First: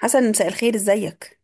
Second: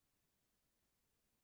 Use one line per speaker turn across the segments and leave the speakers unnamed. حسن، مساء الخير، ازيك؟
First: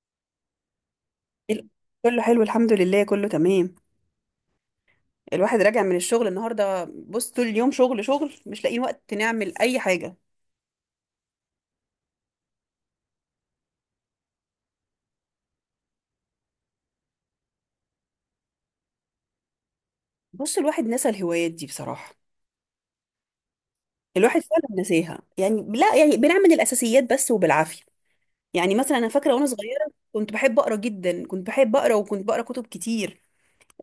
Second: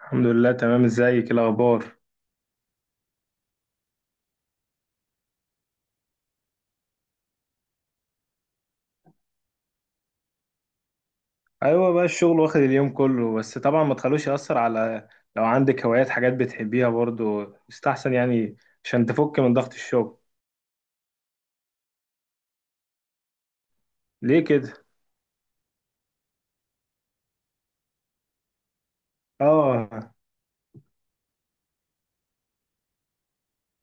الحمد لله، تمام. ازيك
ال-
الاخبار؟
كله حلو، الحمد لله، كله تمام. الواحد راجع من الشغل النهارده، بص طول اليوم شغل شغل مش لاقيين وقت نعمل اي حاجه.
ايوه بقى، الشغل واخد اليوم كله، بس طبعا ما تخلوش يأثر على، لو عندك هوايات حاجات بتحبيها برضو يستحسن يعني، عشان تفك من ضغط الشغل.
بص، الواحد نسى الهوايات دي بصراحه. الواحد
ليه
فعلا
كده؟
نساها، يعني لا يعني بنعمل الاساسيات بس وبالعافيه. يعني مثلا انا فاكره وانا صغيره
اه،
كنت بحب اقرا جدا، كنت بحب اقرا وكنت بقرا كتب كتير.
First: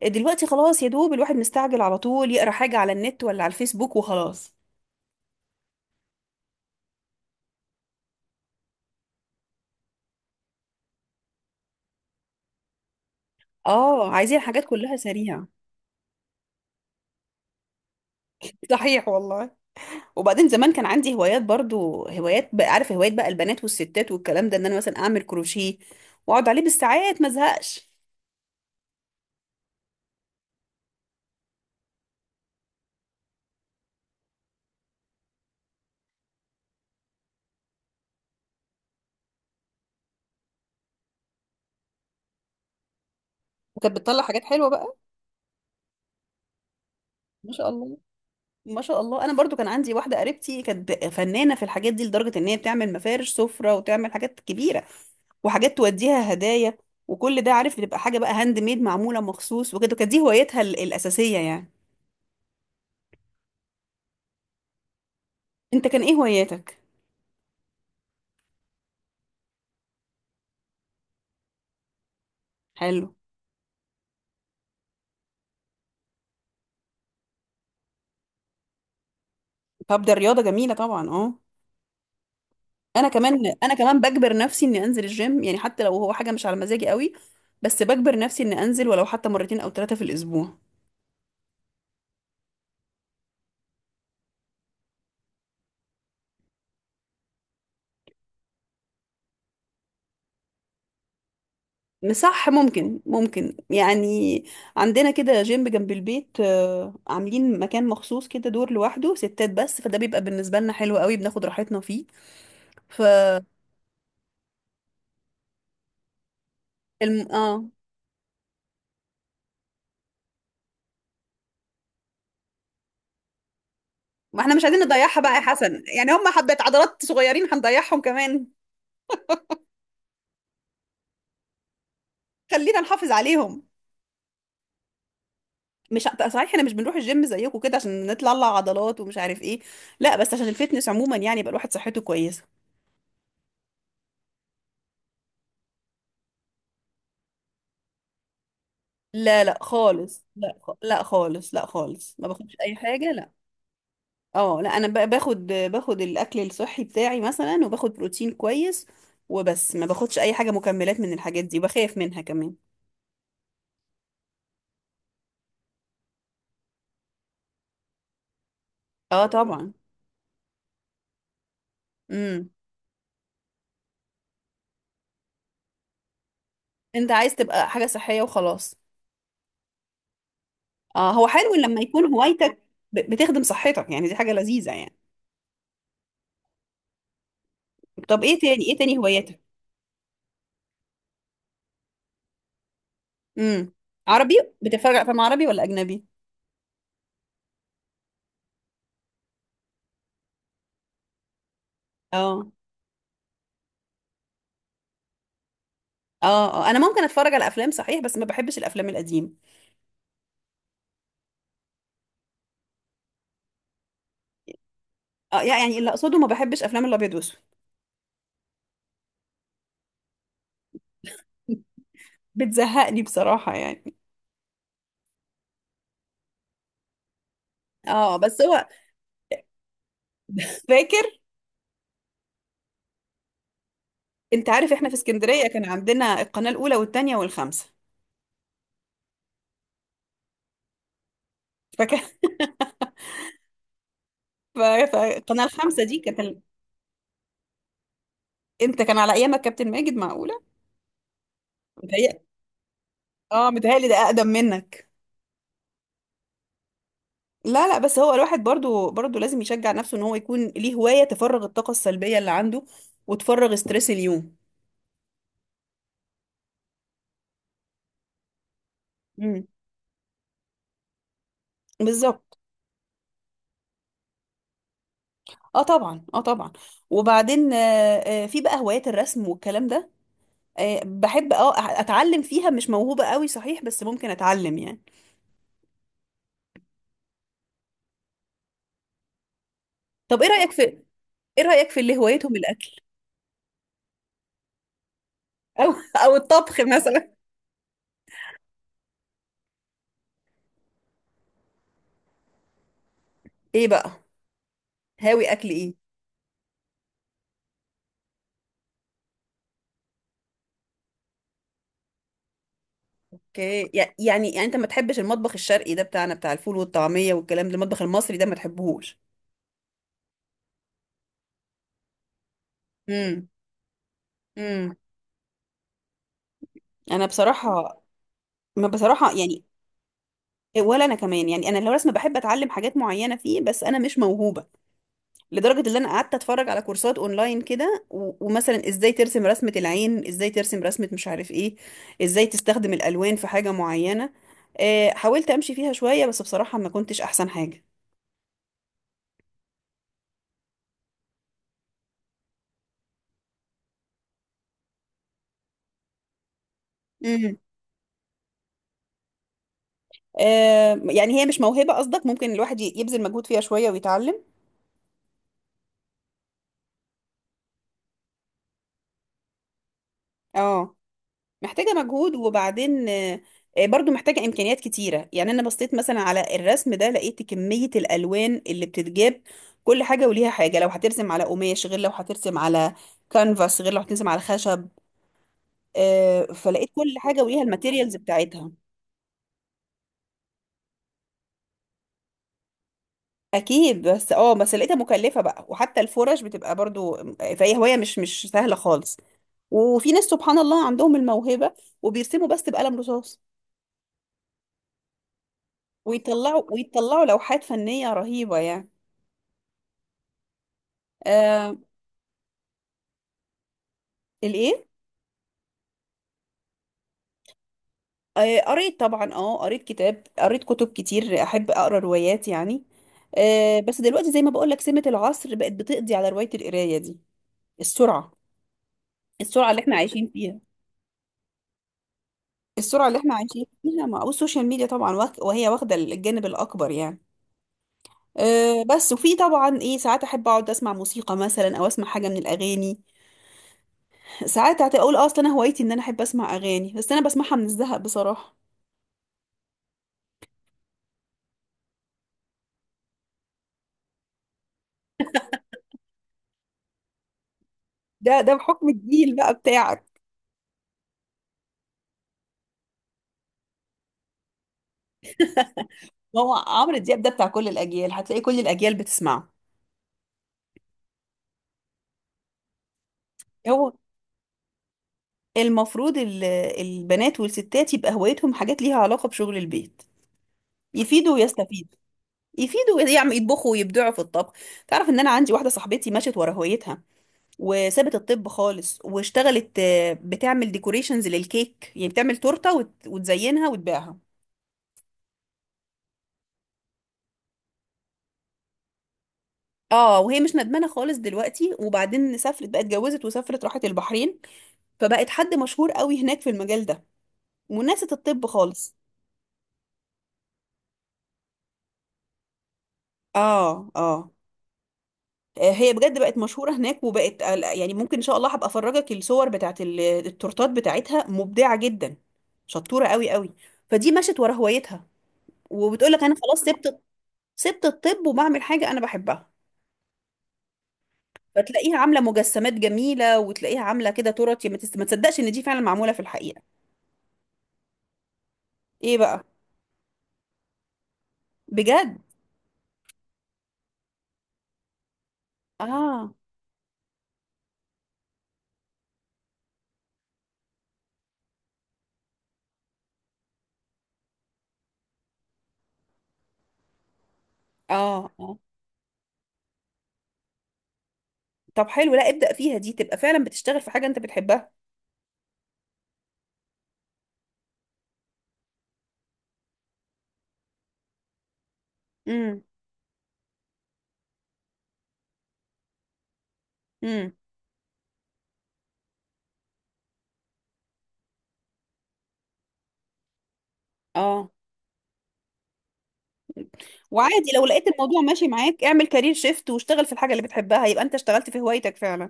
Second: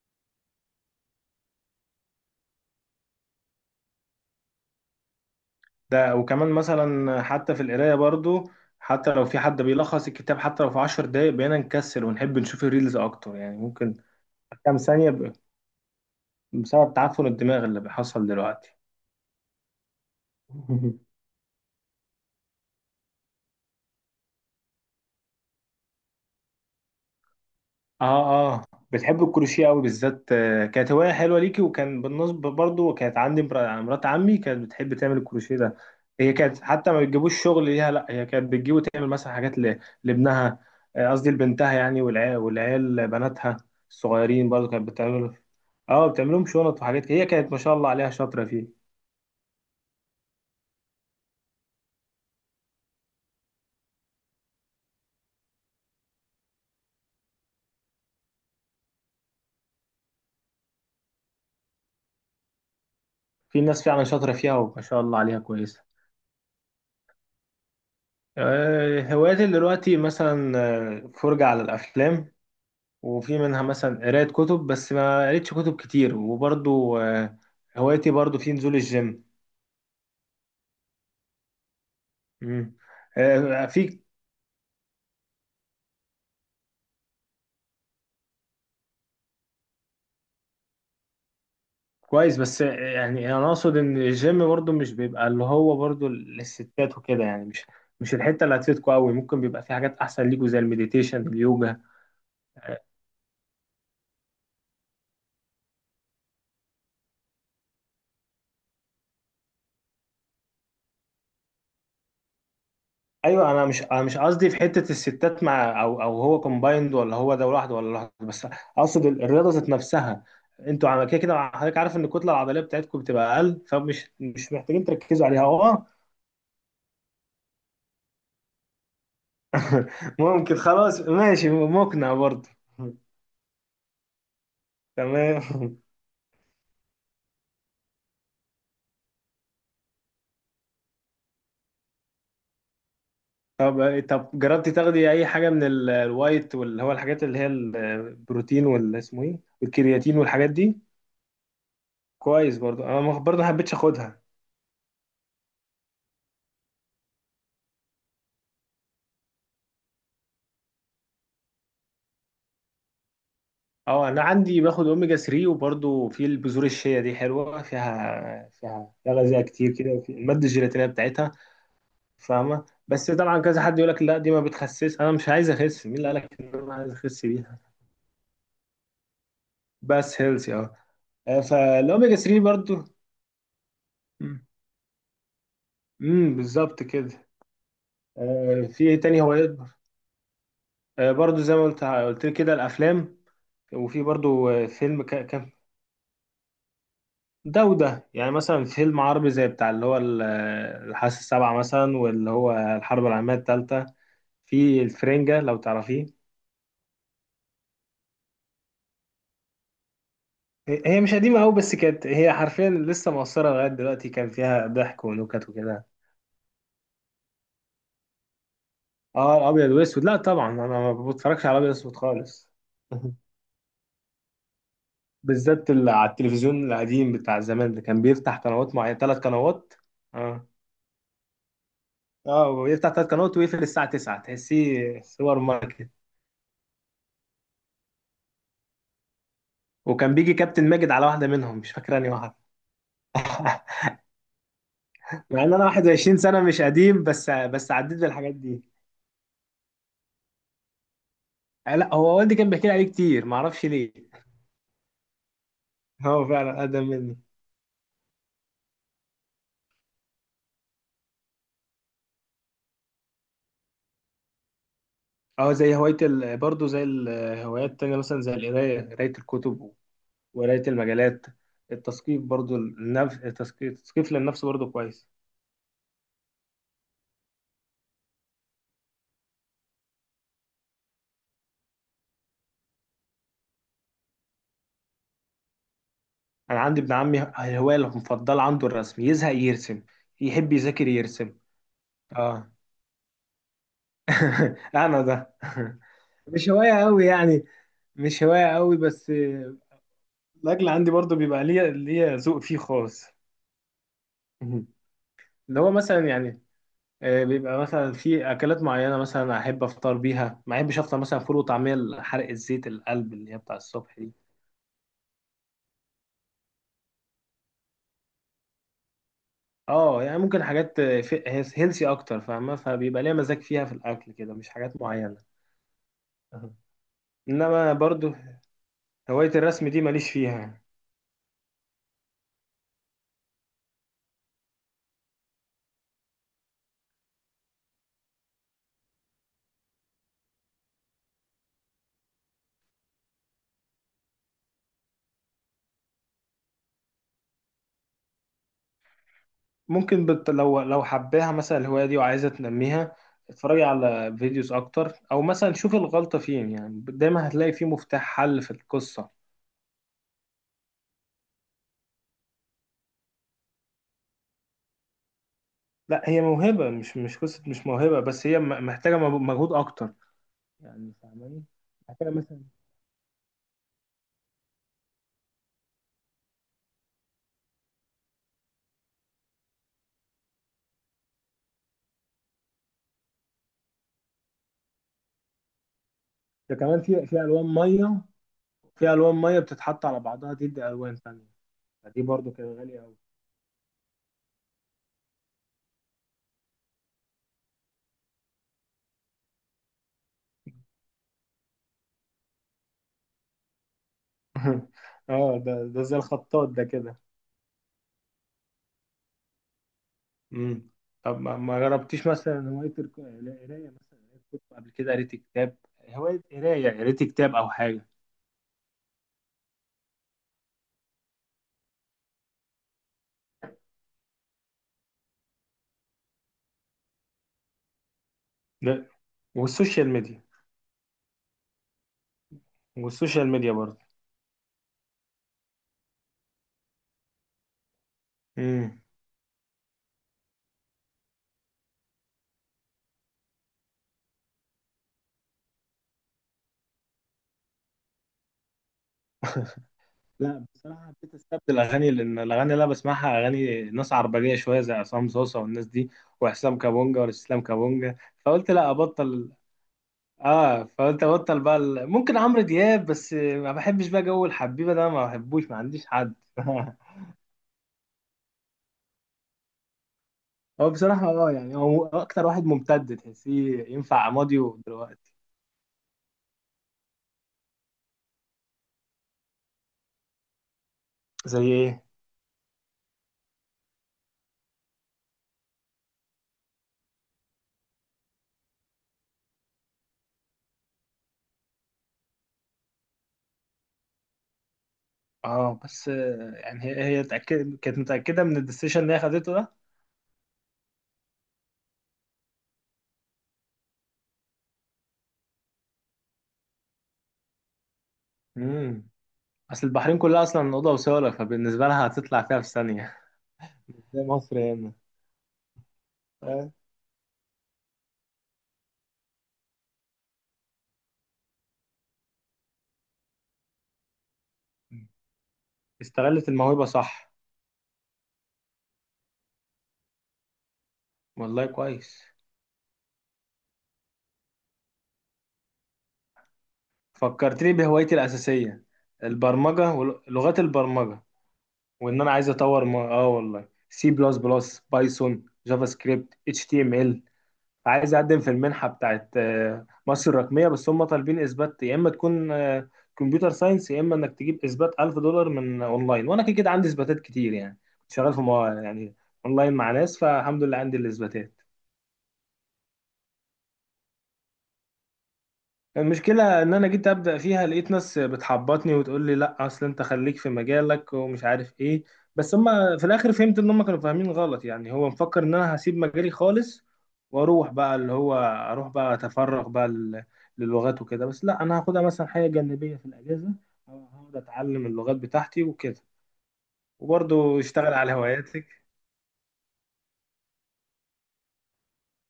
دلوقتي خلاص يا دوب الواحد مستعجل على طول يقرا حاجه على النت ولا على الفيسبوك وخلاص.
ده وكمان مثلا حتى في القرايه برضو، حتى لو في حد بيلخص الكتاب، حتى لو في عشر دقايق بقينا نكسل ونحب نشوف الريلز اكتر. يعني ممكن
اه، عايزين حاجات
كام
كلها
ثانيه
سريعه.
بسبب تعفن الدماغ اللي بيحصل دلوقتي.
صحيح والله. وبعدين زمان كان عندي هوايات، برضو هوايات بقى عارف هوايات بقى البنات والستات والكلام ده، ان انا مثلا اعمل كروشيه واقعد عليه بالساعات ما ازهقش.
اه، اه، بتحب الكروشيه قوي بالذات. كانت هوايه حلوه ليكي، وكان بالنسبه برضو كانت عندي مرات عمي كانت بتحب تعمل الكروشيه ده. هي كانت حتى ما بتجيبوش شغل ليها، لا هي كانت بتجيب وتعمل مثلا حاجات لابنها. قصدي لبنتها، يعني والعيال والعيال بناتها
وكانت بتطلع حاجات
الصغيرين برضو
حلوه
كانت
بقى.
بتعمل. اه، بتعملهم شنط وحاجات، هي كانت
ما
ما
شاء
شاء الله
الله،
عليها شاطره
ما
فيه.
شاء الله. انا برضو كان عندي واحده قريبتي كانت فنانه في الحاجات دي، لدرجه ان هي بتعمل مفارش سفره وتعمل حاجات كبيره وحاجات توديها هدايا. وكل ده عارف بتبقى حاجه بقى هاند ميد، معموله مخصوص وكده. كانت دي هوايتها الاساسيه يعني.
في ناس فعلا شاطره فيها وما شاء الله عليها كويسه.
انت كان ايه هواياتك؟
هواياتي دلوقتي مثلا، فرجه على الافلام،
حلو.
وفي منها مثلا قراية كتب بس ما قريتش كتب كتير، وبرضو هوايتي برضو في نزول الجيم.
طب ده الرياضه جميله طبعا، اه.
مم.
انا كمان انا كمان
في.
بجبر نفسي اني انزل الجيم، يعني حتى لو هو حاجه مش على مزاجي قوي. بس بجبر نفسي اني انزل ولو حتى مرتين او ثلاثه في الاسبوع.
كويس، بس يعني انا اقصد ان الجيم برضو مش بيبقى اللي هو برضو للستات وكده، يعني مش الحتة اللي هتفيدكوا قوي، ممكن بيبقى في حاجات احسن ليكوا زي المديتيشن، اليوجا.
صح.
آه،
ممكن يعني. عندنا كده جيم جنب البيت، آه، عاملين مكان مخصوص كده، دور لوحده ستات بس، فده بيبقى بالنسبه لنا حلو قوي، بناخد راحتنا فيه. ف
ايوه، انا مش قصدي في حته الستات مع او هو كومبايند، ولا هو ده
اه.
لوحده، ولا لوحده بس. اقصد الرياضه ذات نفسها. انتوا على كده كده حضرتك عارف ان الكتله العضليه بتاعتكم بتبقى اقل، فمش
ما
مش
احنا مش عايزين
محتاجين
نضيعها
تركزوا
بقى يا
عليها.
حسن،
اه.
يعني هم حبة عضلات صغيرين هنضيعهم كمان.
ممكن، خلاص ماشي، مقنع برضه.
خلينا نحافظ عليهم.
تمام.
مش، صحيح احنا مش بنروح الجيم زيكم كده عشان نطلع عضلات ومش عارف ايه. لا بس عشان الفتنس عموما، يعني يبقى الواحد صحته كويسه.
طب جربتي تاخدي اي حاجه من الوايت، واللي هو الحاجات اللي هي البروتين واللي اسمه ايه،
لا لا
والكرياتين
خالص،
والحاجات
لا
دي؟
لا خالص، لا خالص ما باخدش
كويس،
اي
برضه انا
حاجه، لا.
برضه ما حبيتش اخدها.
اه لا، انا باخد الاكل الصحي بتاعي مثلا، وباخد بروتين كويس وبس، ما باخدش اي حاجه مكملات من الحاجات دي، وبخاف منها كمان.
اه، انا عندي باخد اوميجا 3، وبرضو في البذور الشيا دي حلوه فيها
اه
غذاء
طبعا.
كتير كده، وفي الماده الجيلاتينيه بتاعتها.
امم.
فاهمه، بس طبعا كذا حد يقول لك لا دي ما بتخسس. انا مش عايز اخس، مين اللي قال لك ان انا عايز
انت
اخس
عايز
بيها؟
تبقى حاجه صحيه وخلاص.
بس هيلثي، اه.
اه هو حلو لما يكون
فالاوميجا 3
هوايتك
برضو.
بتخدم صحتك، يعني دي حاجه لذيذه يعني.
بالظبط كده.
طب ايه تاني، ايه
في
تاني
ايه تاني هو
هواياتك؟
يكبر. برضو زي ما قلت لك كده، الافلام،
امم.
وفي
عربي.
برضو
بتتفرج على
فيلم
افلام عربي
كان.
ولا اجنبي؟
ده وده، يعني مثلا فيلم عربي زي بتاع اللي هو الحاسة السابعة مثلا، واللي
اه
هو الحرب العالمية التالتة في الفرنجة، لو تعرفيه.
اه. اه انا ممكن اتفرج على افلام صحيح، بس ما بحبش الافلام القديمه.
هي مش قديمة أوي، بس كانت هي حرفيا لسه مؤثرة لغاية دلوقتي، كان فيها ضحك
اه
ونكت
يعني
وكده.
اللي اقصده ما بحبش افلام الابيض واسود.
اه، الأبيض وأسود، لا طبعا أنا ما بتفرجش على أبيض وأسود خالص.
بتزهقني بصراحه يعني.
بالذات اللي على التلفزيون القديم بتاع زمان، اللي كان
اه،
بيفتح
بس هو
قنوات معينة، ثلاث قنوات. اه،
فاكر.
اه، ويفتح ثلاث قنوات ويقفل الساعة 9،
انت عارف احنا في
تحسيه سوبر
اسكندريه كان
ماركت.
عندنا القناه الاولى والثانيه والخامسه.
وكان بيجي كابتن ماجد على واحدة منهم، مش
فاكر.
فاكر انهي واحدة.
ف-
مع
فالقناه
ان انا
الخامسه دي
21
كانت
سنه، مش قديم، بس عديت بالحاجات دي.
انت كان على ايامك كابتن ماجد؟ معقوله.
لا، هو
متهيأ.
والدي كان بيحكي لي عليه كتير،
اه
معرفش
متهيألي
ليه.
ده اقدم منك.
هو فعلا اقدم مني.
لا لا، بس هو الواحد برضو لازم يشجع نفسه ان هو يكون ليه هواية تفرغ الطاقة السلبية اللي عنده وتفرغ ستريس اليوم.
اه، زي هوايه برضه زي الهوايات التانية، مثلا زي قرايه
امم
الكتب، وقرايه المجلات، التثقيف
بالظبط.
برضه النفس، التثقيف للنفس برضه كويس.
اه طبعا، اه طبعا. وبعدين آه، آه، في بقى هوايات الرسم والكلام ده. آه بحب، اه اتعلم فيها، مش موهوبة قوي صحيح بس ممكن اتعلم يعني.
انا عندي ابن عمي، الهوايه المفضله عنده الرسم، يزهق يرسم،
طب ايه رأيك
يحب
في،
يذاكر يرسم.
ايه رأيك في اللي هوايتهم
اه.
الاكل،
انا ده.
او او
مش
الطبخ
هوايه قوي
مثلا؟
يعني، مش هوايه قوي بس. الاكل عندي برضو بيبقى ليا ذوق فيه خاص.
ايه بقى؟
مهم.
هاوي اكل
اللي هو
ايه؟
مثلا يعني، بيبقى مثلا في اكلات معينه، مثلا احب افطر بيها، ما احبش افطر مثلا فول وطعميه حرق الزيت القلب اللي هي بتاع
اوكي، يع-
الصبح دي.
يعني يعني انت ما تحبش المطبخ الشرقي ده بتاعنا، بتاع الفول والطعمية والكلام ده، المطبخ المصري ده ما تحبهوش.
اه، يعني ممكن حاجات هيلثي اكتر فاهمه، فبيبقى ليا مزاج فيها في الاكل كده، مش
امم.
حاجات معينه. أها.
انا
انما
بصراحه،
برضو
ما بصراحه
هوايه
يعني.
الرسم دي ماليش فيها.
ولا انا كمان يعني، انا الرسم بحب اتعلم حاجات معينه فيه بس انا مش موهوبه. لدرجه ان انا قعدت اتفرج على كورسات اونلاين كده ومثلا ازاي ترسم رسمه العين، ازاي ترسم رسمه مش عارف ايه، ازاي تستخدم الالوان في حاجه معينه. آه، حاولت امشي فيها شويه بس بصراحه ما كنتش احسن حاجه.
ممكن لو حباها مثلا الهواية دي وعايزة تنميها، اتفرجي على فيديوز أكتر، أو مثلا شوفي الغلطة فين. يعني دايما
امم.
هتلاقي فيه مفتاح حل في القصة.
آه، يعني هي مش موهبه قصدك، ممكن الواحد يبذل مجهود فيها شويه ويتعلم.
لا، هي موهبة، مش قصة، مش موهبة، بس هي محتاجة مجهود أكتر.
اه.
يعني فاهماني؟
محتاجة
محتاجة
مجهود،
مثلا،
وبعدين آه، آه، برضو محتاجة إمكانيات كتيرة، يعني أنا بصيت مثلا على الرسم ده لقيت كمية الألوان اللي بتتجاب، كل حاجة وليها حاجة، لو هترسم على قماش غير لو هترسم على كانفاس غير لو هترسم على خشب. آه،
ده
فلقيت
كمان
كل
في
حاجة
في
وليها
ألوان
الماتيريالز
مية،
بتاعتها.
في ألوان مية بتتحط على بعضها تدي ألوان تانية، فدي برضو كانت غالية أوي.
أكيد، بس اه بس لقيتها مكلفة بقى، وحتى الفرش بتبقى برضو آه، فهي هواية مش سهلة خالص. وفي ناس سبحان الله عندهم الموهبة وبيرسموا بس بقلم رصاص،
اه، ده زي
ويطلعوا
الخطاط ده كده.
ويطلعوا لوحات فنية رهيبة يعني.
امم طب ما
آه.
ما جربتيش مثلا هواية القراية؟ مثلا قريت كتب
الايه؟
قبل كده، قريت كتاب؟ هواية قراية، قريت كتاب أو حاجة؟
آه قريت طبعا، اه قريت كتاب، قريت كتب كتير، احب اقرا روايات يعني. آه بس دلوقتي زي ما بقول لك، سمة العصر بقت بتقضي على رواية القراية دي، السرعة،
لا،
السرعة اللي احنا
والسوشيال
عايشين
ميديا.
فيها. السرعة اللي احنا
والسوشيال
عايشين
ميديا
فيها
برضه.
مع والسوشيال ميديا طبعا، وهي واخدة الجانب الأكبر يعني. أه
امم.
بس وفي طبعا ايه ساعات احب اقعد اسمع موسيقى مثلا او اسمع حاجه من الاغاني. ساعات هتقول اصلا انا هوايتي ان انا احب اسمع اغاني، بس انا بسمعها من الزهق بصراحه.
لا بصراحة، حبيت استبدل أغاني، لأن الأغاني اللي أنا بسمعها أغاني ناس عربجية شوية، زي عصام صوصة والناس دي، وحسام كابونجا والاستسلام كابونجا،
ده
فقلت
بحكم
لا
الجيل
أبطل.
بقى بتاعك.
فقلت أبطل بقى ممكن عمرو دياب، بس ما بحبش بقى جو الحبيبة ده، ما بحبوش، ما عنديش حد.
ما هو عمرو دياب ده بتاع كل الاجيال، هتلاقي كل الاجيال بتسمعه.
هو بصراحة اه، يعني هو أكتر واحد ممتد، تحسيه
هو
ينفع ماضي دلوقتي.
المفروض البنات والستات يبقى هوايتهم حاجات ليها علاقه بشغل البيت، يفيدوا
زي
ويستفيدوا،
إيه؟
يفيدوا يعمل يطبخوا ويبدعوا في الطبخ. تعرف ان انا عندي واحده صاحبتي مشت ورا هوايتها، وسابت الطب خالص واشتغلت آه، بتعمل ديكوريشنز للكيك، يعني بتعمل تورته وتزينها وتبيعها.
اه، بس يعني هي كانت متأكدة من الديسيشن اللي هي خدته ده.
اه وهي مش ندمانه خالص دلوقتي، وبعدين سافرت بقى، اتجوزت وسافرت راحت البحرين، فبقت حد مشهور قوي هناك في المجال ده، وناست الطب خالص.
امم. أصل البحرين كلها أصلا أوضة وصالة، فبالنسبة لها هتطلع فيها في ثانية.
اه
زي
اه.
مصر هنا.
آه، هي بجد بقت مشهورة
آه.
هناك وبقت آه، لا، يعني ممكن ان شاء الله هبقى افرجك الصور بتاعت التورتات بتاعتها، مبدعة جدا، شطورة قوي قوي. فدي مشت ورا هوايتها، وبتقول لك انا
استغلت
خلاص
الموهبة،
سبت،
صح.
سبت الطب وبعمل حاجة انا بحبها.
والله
فتلاقيها عاملة
كويس.
مجسمات جميلة، وتلاقيها عاملة كده تورت ما تصدقش ان دي فعلا معمولة في الحقيقة.
فكرتني بهوايتي الأساسية،
ايه بقى؟
البرمجة ولغات البرمجة،
بجد.
وإن أنا عايز أطور والله، سي بلس بلس، بايثون، جافا سكريبت،
اه
اتش تي ام ال. عايز اقدم في المنحه بتاعت مصر الرقميه، بس هم طالبين اثبات، يا اما تكون كمبيوتر ساينس، يا اما انك تجيب اثبات 1000 دولار من اونلاين، وانا كده كده عندي اثباتات كتير، يعني كنت
اه
شغال في
اه.
يعني اونلاين مع ناس، فالحمد لله عندي الاثباتات.
طب حلو، لا ابدأ فيها، دي تبقى فعلا بتشتغل في حاجة انت بتحبها.
المشكلة إن أنا جيت أبدأ فيها لقيت ناس بتحبطني وتقول لي لأ أصل أنت خليك في مجالك ومش عارف إيه، بس
امم
هما في الآخر فهمت إن هما كانوا فاهمين غلط، يعني هو مفكر إن أنا هسيب مجالي خالص
امم.
وأروح بقى اللي هو أروح بقى أتفرغ بقى للغات وكده، بس لأ أنا هاخدها مثلا حاجة جانبية في الأجازة. هقعد
اه
أتعلم اللغات بتاعتي وكده،
وعادي،
وبرضه
لو لقيت
اشتغل على
الموضوع ماشي
هواياتك.
معاك اعمل كارير شيفت واشتغل في الحاجة اللي بتحبها، يبقى انت اشتغلت في هوايتك فعلا.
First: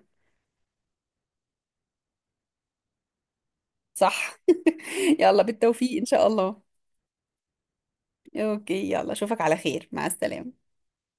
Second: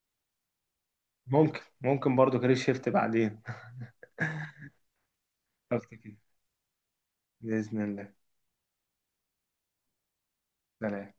ممكن برضه كارير شيفت بعدين.
صح. يلا
قلت
بالتوفيق ان
كده،
شاء الله.
بإذن الله.
اوكي يلا، اشوفك على خير، مع السلامة.
سلام.